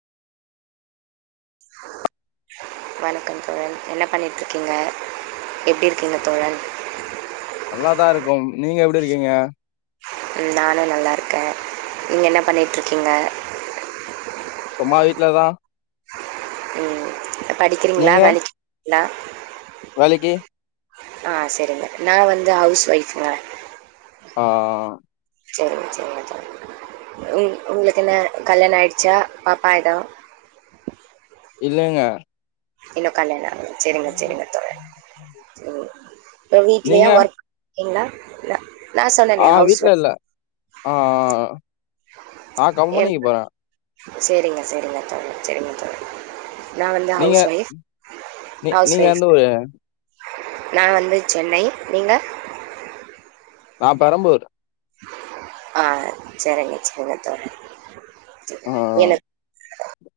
வணக்கம் தோழன் என்ன பண்ணிட் இருக்கீங்க எப்டி இருக்கீங்க தோழன் நல்லாதா இருக்கும் நீங்க எப்டி இருக்கீங்க ம் நானு நல்லா இருக்க நீங்க என்ன பண்ணிட்டு இருக்கீங்க சும்மா வீட்லதான் ம் படிக்கிறீங்களா வேலைக்கு ல வேளைக்கு ஆஹ் சேரிங்க நா வந்து ஹவுஸ் வைஃப்ங்க ஆ சேரிங்க சேரிங்க தோழன் உ உங்களுக்கு என்ன கல்யாண ஆயிடுச்சா பாப்பா எத இல்லங்கா இன்னு கல்லயாண சேரிங்க சேரிங்க தோழன் இப்ப நீங்க வீட்லயா ஒர்க் [unintelligible] சொன்னேனே ஆ ஹவுஸ் வீட்டுல ஒய்ஃப் இல்ல ஆ ஆ நா கம்பனிக்கி போற செரிங்க செரிங்க தோழர் செரிங்க தோழர் நான் வந்து நீங்க ஹவுஸ் ஒய்ஃப் நீ நீங்க வந்து ஒரு நா வந்து சென்னை நீங்க நா பெரம்பூர் ஆ சேரிங்க சேரிங்க தோழன் ஆ எனக்